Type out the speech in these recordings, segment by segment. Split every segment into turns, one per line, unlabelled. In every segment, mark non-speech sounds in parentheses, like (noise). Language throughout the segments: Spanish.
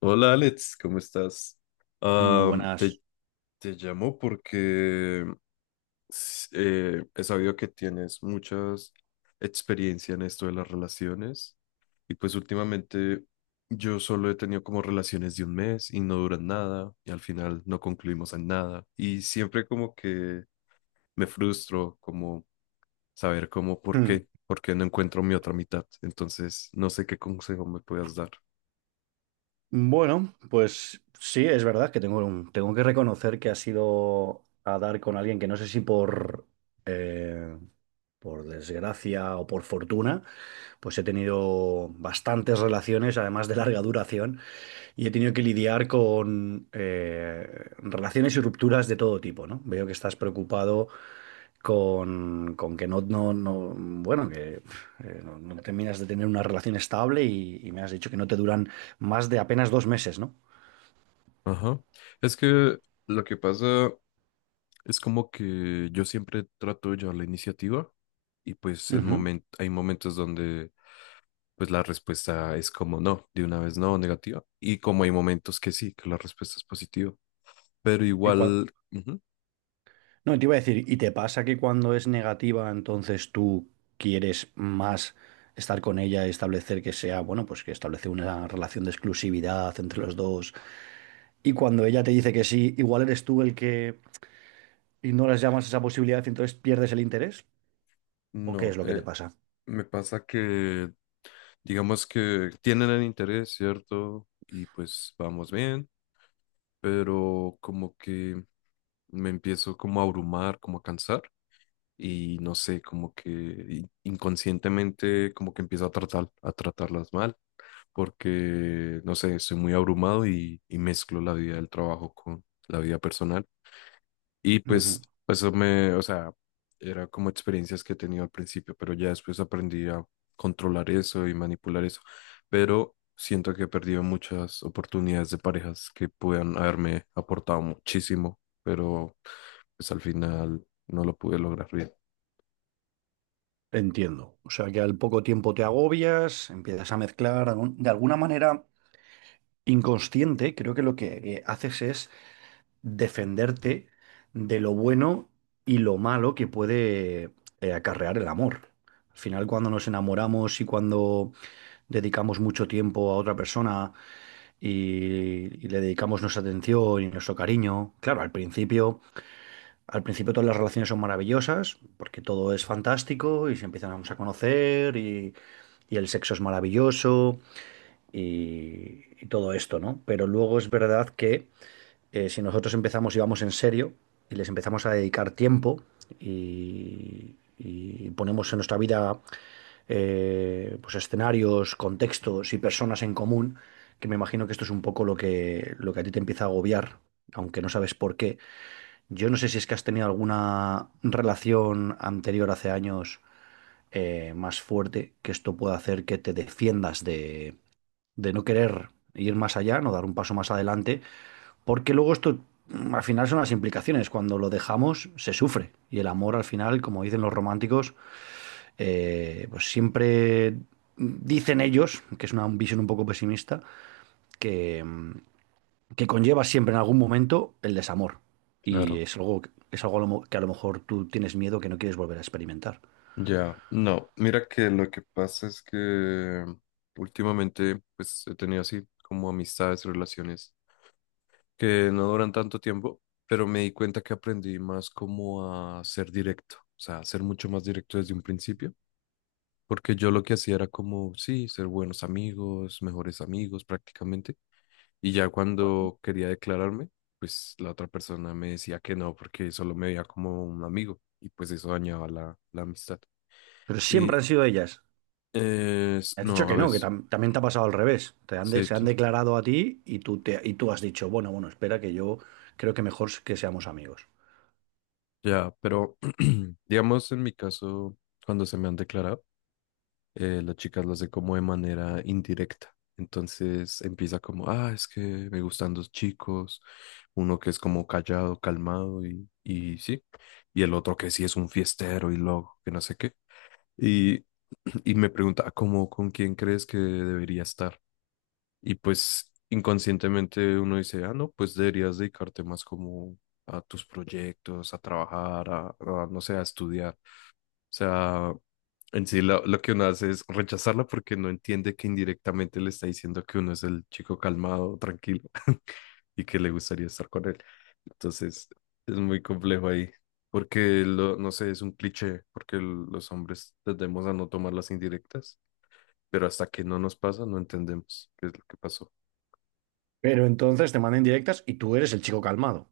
Hola Alex, ¿cómo estás?
Muy
Am, te,
buenas.
te llamo porque he sabido que tienes muchas experiencia en esto de las relaciones y pues últimamente yo solo he tenido como relaciones de un mes y no duran nada y al final no concluimos en nada y siempre como que me frustro como saber cómo
Hmm.
por qué no encuentro mi otra mitad. Entonces no sé qué consejo me puedas dar.
Bueno, pues sí, es verdad que tengo que reconocer que ha sido a dar con alguien que no sé si eh, por desgracia o por fortuna, pues he tenido bastantes relaciones, además de larga duración. Y he tenido que lidiar con relaciones y rupturas de todo tipo, ¿no? Veo que estás preocupado con que bueno, que no terminas de tener una relación estable y me has dicho que no te duran más de apenas dos meses, ¿no?
Ajá. Es que lo que pasa es como que yo siempre trato de llevar la iniciativa y pues
Ujú.
hay momentos donde pues la respuesta es como no, de una vez no, negativa. Y como hay momentos que sí, que la respuesta es positiva. Pero
Y cua-
igual, ujú,
No, te iba a decir, ¿y te pasa que cuando es negativa, entonces tú quieres más estar con ella, establecer que sea, bueno, pues que establecer una relación de exclusividad entre los dos? Y cuando ella te dice que sí, igual eres tú el que ignoras ya más esa posibilidad y entonces pierdes el interés. ¿O qué
no,
es lo que te pasa?
me pasa que digamos que tienen el interés, ¿cierto? Y pues vamos bien, pero como que me empiezo como a abrumar, como a cansar. Y no sé, como que inconscientemente como que empiezo a tratar, a tratarlas mal, porque no sé, estoy muy abrumado y mezclo la vida del trabajo con la vida personal. Y pues
Ujú.
eso me, o sea, era como experiencias que he tenido al principio, pero ya después aprendí a controlar eso y manipular eso. Pero siento que he perdido muchas oportunidades de parejas que puedan haberme aportado muchísimo, pero pues al final no lo pude lograr bien.
Entiendo. O sea, que al poco tiempo te agobias, empiezas a mezclar de alguna manera inconsciente. Creo que lo que haces es defenderte de lo bueno y lo malo que puede acarrear el amor. Al final, cuando nos enamoramos y cuando dedicamos mucho tiempo a otra persona y le dedicamos nuestra atención y nuestro cariño, claro, al principio todas las relaciones son maravillosas porque todo es fantástico y se empiezan a conocer, y el sexo es maravilloso y todo esto, ¿no? Pero luego es verdad que si nosotros empezamos y vamos en serio y les empezamos a dedicar tiempo y ponemos en nuestra vida pues escenarios, contextos y personas en común, que me imagino que esto es un poco lo que a ti te empieza a agobiar, aunque no sabes por qué. Yo no sé si es que has tenido alguna relación anterior hace años más fuerte, que esto pueda hacer que te defiendas de no querer ir más allá, no dar un paso más adelante. Porque luego esto, al final son las implicaciones. Cuando lo dejamos, se sufre. Y el amor, al final, como dicen los románticos, pues siempre dicen ellos, que es una visión un poco pesimista, que, mm, que conlleva siempre en algún momento el desamor. Y
Claro.
es algo que a lo mejor tú tienes miedo, que no quieres volver a experimentar.
Ya, no, mira que lo que pasa es que últimamente pues he tenido así como amistades, relaciones que no duran tanto tiempo, pero me di cuenta que aprendí más como a ser directo, o sea, a ser mucho más directo desde un principio, porque yo lo que hacía era como, sí, ser buenos amigos, mejores amigos prácticamente, y ya
Bueno,
cuando quería declararme, pues la otra persona me decía que no, porque solo me veía como un amigo, y pues eso dañaba la amistad.
Pero siempre han sido ellas. Me has dicho
No, a
que no, que
veces,
también te ha pasado al revés. Te han
sí,
se han declarado a ti y tú, te, y tú has dicho, bueno, bueno, espera que yo creo que mejor que seamos amigos.
ya, pero (clears throat) digamos en mi caso, cuando se me han declarado, las chicas lo hacen como de manera indirecta. Entonces empieza como, ah, es que me gustan dos chicos, uno que es como callado, calmado y sí, y el otro que sí es un fiestero y loco, que no sé qué. Y, (clears throat) y me pregunta, "Ah, ¿cómo, con quién crees que debería estar? Y pues inconscientemente uno dice, ah, no, pues deberías dedicarte más como a tus proyectos, a trabajar, a, no sé, a estudiar. O sea, en sí lo que uno hace es rechazarla porque no entiende que indirectamente le está diciendo que uno es el chico calmado, tranquilo (laughs) y que le gustaría estar con él. Entonces, es muy complejo ahí. Porque, lo, no sé, es un cliché, porque los hombres tendemos a no tomar las indirectas, pero hasta que no nos pasa, no entendemos qué es lo que pasó.
Pero entonces te mandan directas y tú eres el chico calmado.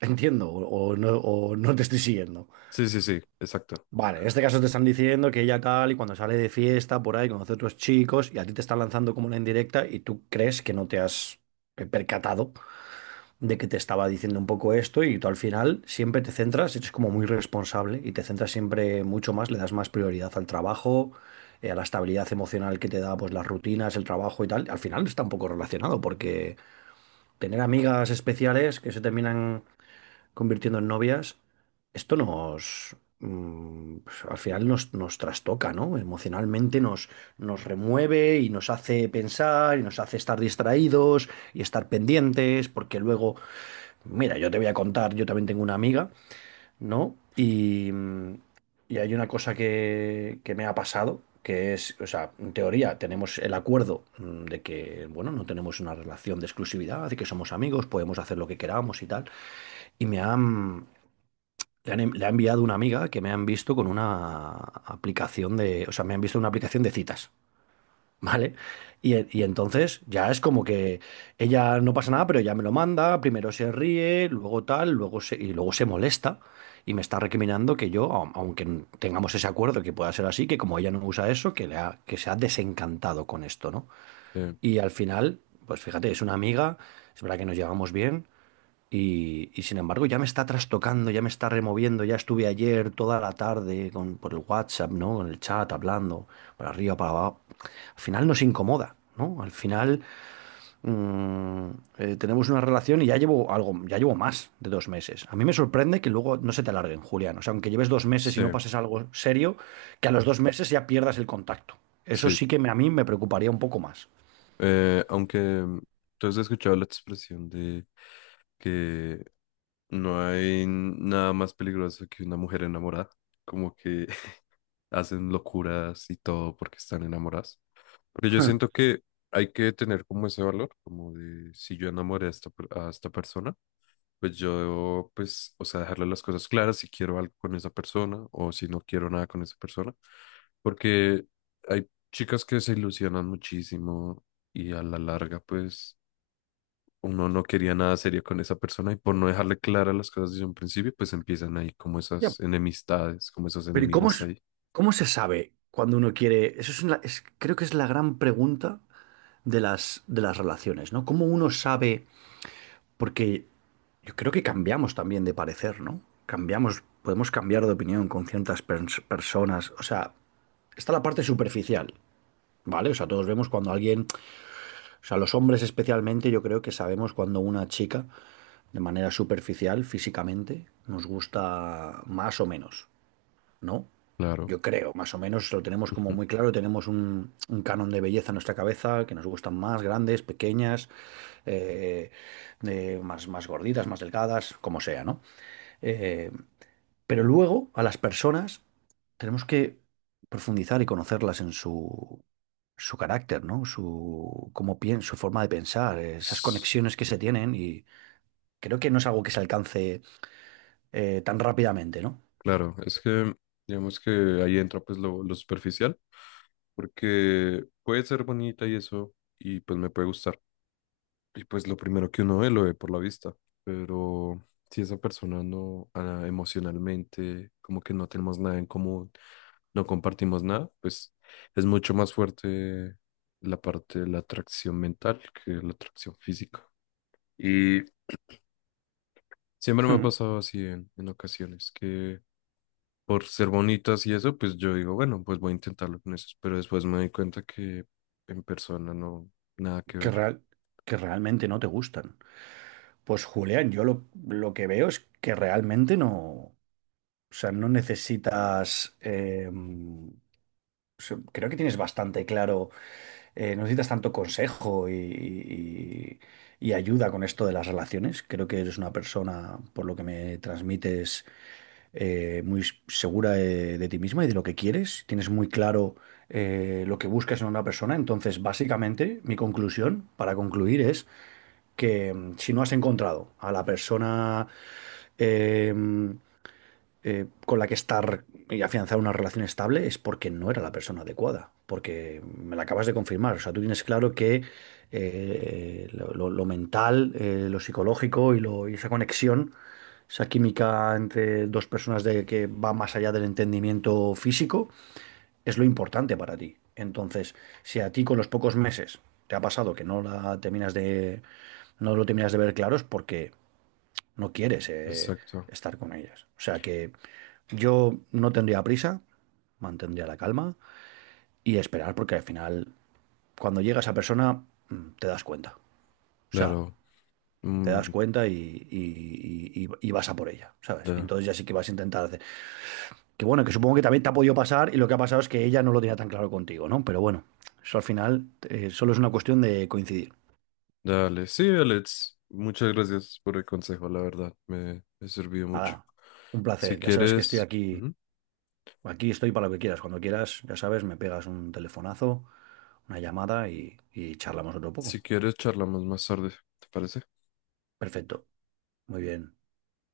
Entiendo, o no te estoy siguiendo.
Sí, sí, sí, exacto.
Vale, en este caso te están diciendo que ella tal, y cuando sale de fiesta por ahí conoce a otros chicos y a ti te están lanzando como una indirecta y tú crees que no te has percatado de que te estaba diciendo un poco esto, y tú al final siempre te centras, eres como muy responsable y te centras siempre mucho más, le das más prioridad al trabajo, a la estabilidad emocional que te da pues las rutinas, el trabajo y tal. Al final está un poco relacionado porque tener amigas especiales que se terminan convirtiendo en novias, esto nos, pues, al final nos trastoca, ¿no? Emocionalmente nos remueve y nos hace pensar y nos hace estar distraídos y estar pendientes, porque luego... Mira, yo te voy a contar, yo también tengo una amiga, ¿no? Y, y hay una cosa que me ha pasado, que es, o sea, en teoría tenemos el acuerdo, de que, bueno, no tenemos una relación de exclusividad, de que somos amigos, podemos hacer lo que queramos y tal. Y me han, le han, en- Le ha enviado una amiga que me han visto con una aplicación o sea, me han visto en una aplicación de citas, ¿vale? Y entonces ya es como que ella no pasa nada, pero ya me lo manda, primero se ríe, luego tal, luego se, y luego se molesta y me está recriminando que yo, aunque tengamos ese acuerdo, que pueda ser así, que como ella no usa eso, que se ha desencantado con esto, ¿no?
Eh,
Y al final, pues fíjate, es una amiga, es verdad que nos llevamos bien y sin embargo ya me está trastocando, ya me está removiendo, ya estuve ayer toda la tarde por el WhatsApp, ¿no? Con el chat, hablando, para arriba, para abajo. Al final nos incomoda, ¿no? Al final, mm, tenemos una relación y ya llevo algo, ya llevo más de dos meses. A mí me sorprende que luego no se te alarguen, Julián. O sea, aunque lleves dos meses y
sí,
no pases algo serio, que a los dos meses ya pierdas el contacto. Eso
sí.
sí que a mí me preocuparía un poco más.
Aunque tú has escuchado la expresión de que no hay nada más peligroso que una mujer enamorada, como que (laughs) hacen locuras y todo porque están enamoradas. Porque yo siento
(laughs)
que hay que tener como ese valor, como de si yo enamoré a esta, a esta persona. Pues yo debo, pues, o sea, dejarle las cosas claras si quiero algo con esa persona o si no quiero nada con esa persona, porque hay chicas que se ilusionan muchísimo y a la larga, pues, uno no quería nada serio con esa persona y por no dejarle claras las cosas desde un principio, pues empiezan ahí como
Ya,
esas enemistades, como esos
pero ¿y cómo,
enemigos ahí.
cómo se sabe cuando uno quiere? Eso es una- es- creo que es la gran pregunta de las relaciones, ¿no? ¿Cómo uno sabe? Porque yo creo que cambiamos también de parecer, ¿no? Cambiamos, podemos cambiar de opinión con ciertas personas. O sea, está la parte superficial, ¿vale? O sea, todos vemos cuando alguien, o sea, los hombres especialmente, yo creo que sabemos cuando una chica, de manera superficial, físicamente, nos gusta más o menos, ¿no?
Claro.
Yo creo, más o menos lo tenemos como
Ujú.
muy claro, tenemos un canon de belleza en nuestra cabeza, que nos gustan más grandes, pequeñas, eh, más gorditas, más delgadas, como sea, ¿no? Eh, pero luego a las personas tenemos que profundizar y conocerlas en su, su carácter, ¿no? Su, cómo piensa, su forma de pensar, esas
S-
conexiones que se tienen, y creo que no es algo que se alcance tan rápidamente, ¿no?
Claro, es que digamos que ahí entra pues lo superficial, porque puede ser bonita y eso, y pues me puede gustar. Y pues lo primero que uno ve, lo ve por la vista, pero si esa persona no, ah, emocionalmente, como que no tenemos nada en común, no compartimos nada, pues es mucho más fuerte la parte de la atracción mental que la atracción física. Y siempre me ha
(laughs)
pasado así en ocasiones, que por ser bonitas y eso, pues yo digo, bueno, pues voy a intentarlo con eso, pero después me doy cuenta que en persona no, nada que
Que
ver.
real, que realmente no te gustan. Pues Julián, yo lo que veo es que realmente no, o sea, no necesitas, o sea, creo que tienes bastante claro, no necesitas tanto consejo y, y ayuda con esto de las relaciones. Creo que eres una persona, por lo que me transmites, muy segura de ti misma y de lo que quieres. Tienes muy claro lo que buscas en una persona. Entonces, básicamente, mi conclusión, para concluir, es que si no has encontrado a la persona eh, mm, con la que estar y afianzar una relación estable es porque no era la persona adecuada, porque me la acabas de confirmar. O sea, tú tienes claro que lo mental, lo psicológico y, y esa conexión, esa química entre dos personas, de, que va más allá del entendimiento físico, es lo importante para ti. Entonces, si a ti con los pocos meses te ha pasado que no lo terminas de ver claro, es porque no quieres
Exacto,
estar con ellas. O sea que yo no tendría prisa, mantendría la calma y esperar, porque al final, cuando llega esa persona, te das cuenta. O sea,
claro.
te das
Mm,
cuenta y, y vas a por ella, ¿sabes? Y
da.
entonces ya sí que vas a intentar hacer. Que bueno, que supongo que también te ha podido pasar, y lo que ha pasado es que ella no lo tenía tan claro contigo, ¿no? Pero bueno, eso al final solo es una cuestión de coincidir.
Dale, sí, Alex, muchas gracias por el consejo, la verdad, me sirvió
Nada,
mucho.
un
Si
placer. Ya sabes que estoy
quieres,
aquí,
ujú,
aquí estoy para lo que quieras. Cuando quieras, ya sabes, me pegas un telefonazo, una llamada y charlamos otro poco.
si quieres, charlamos más tarde, ¿te parece?
Perfecto, muy bien.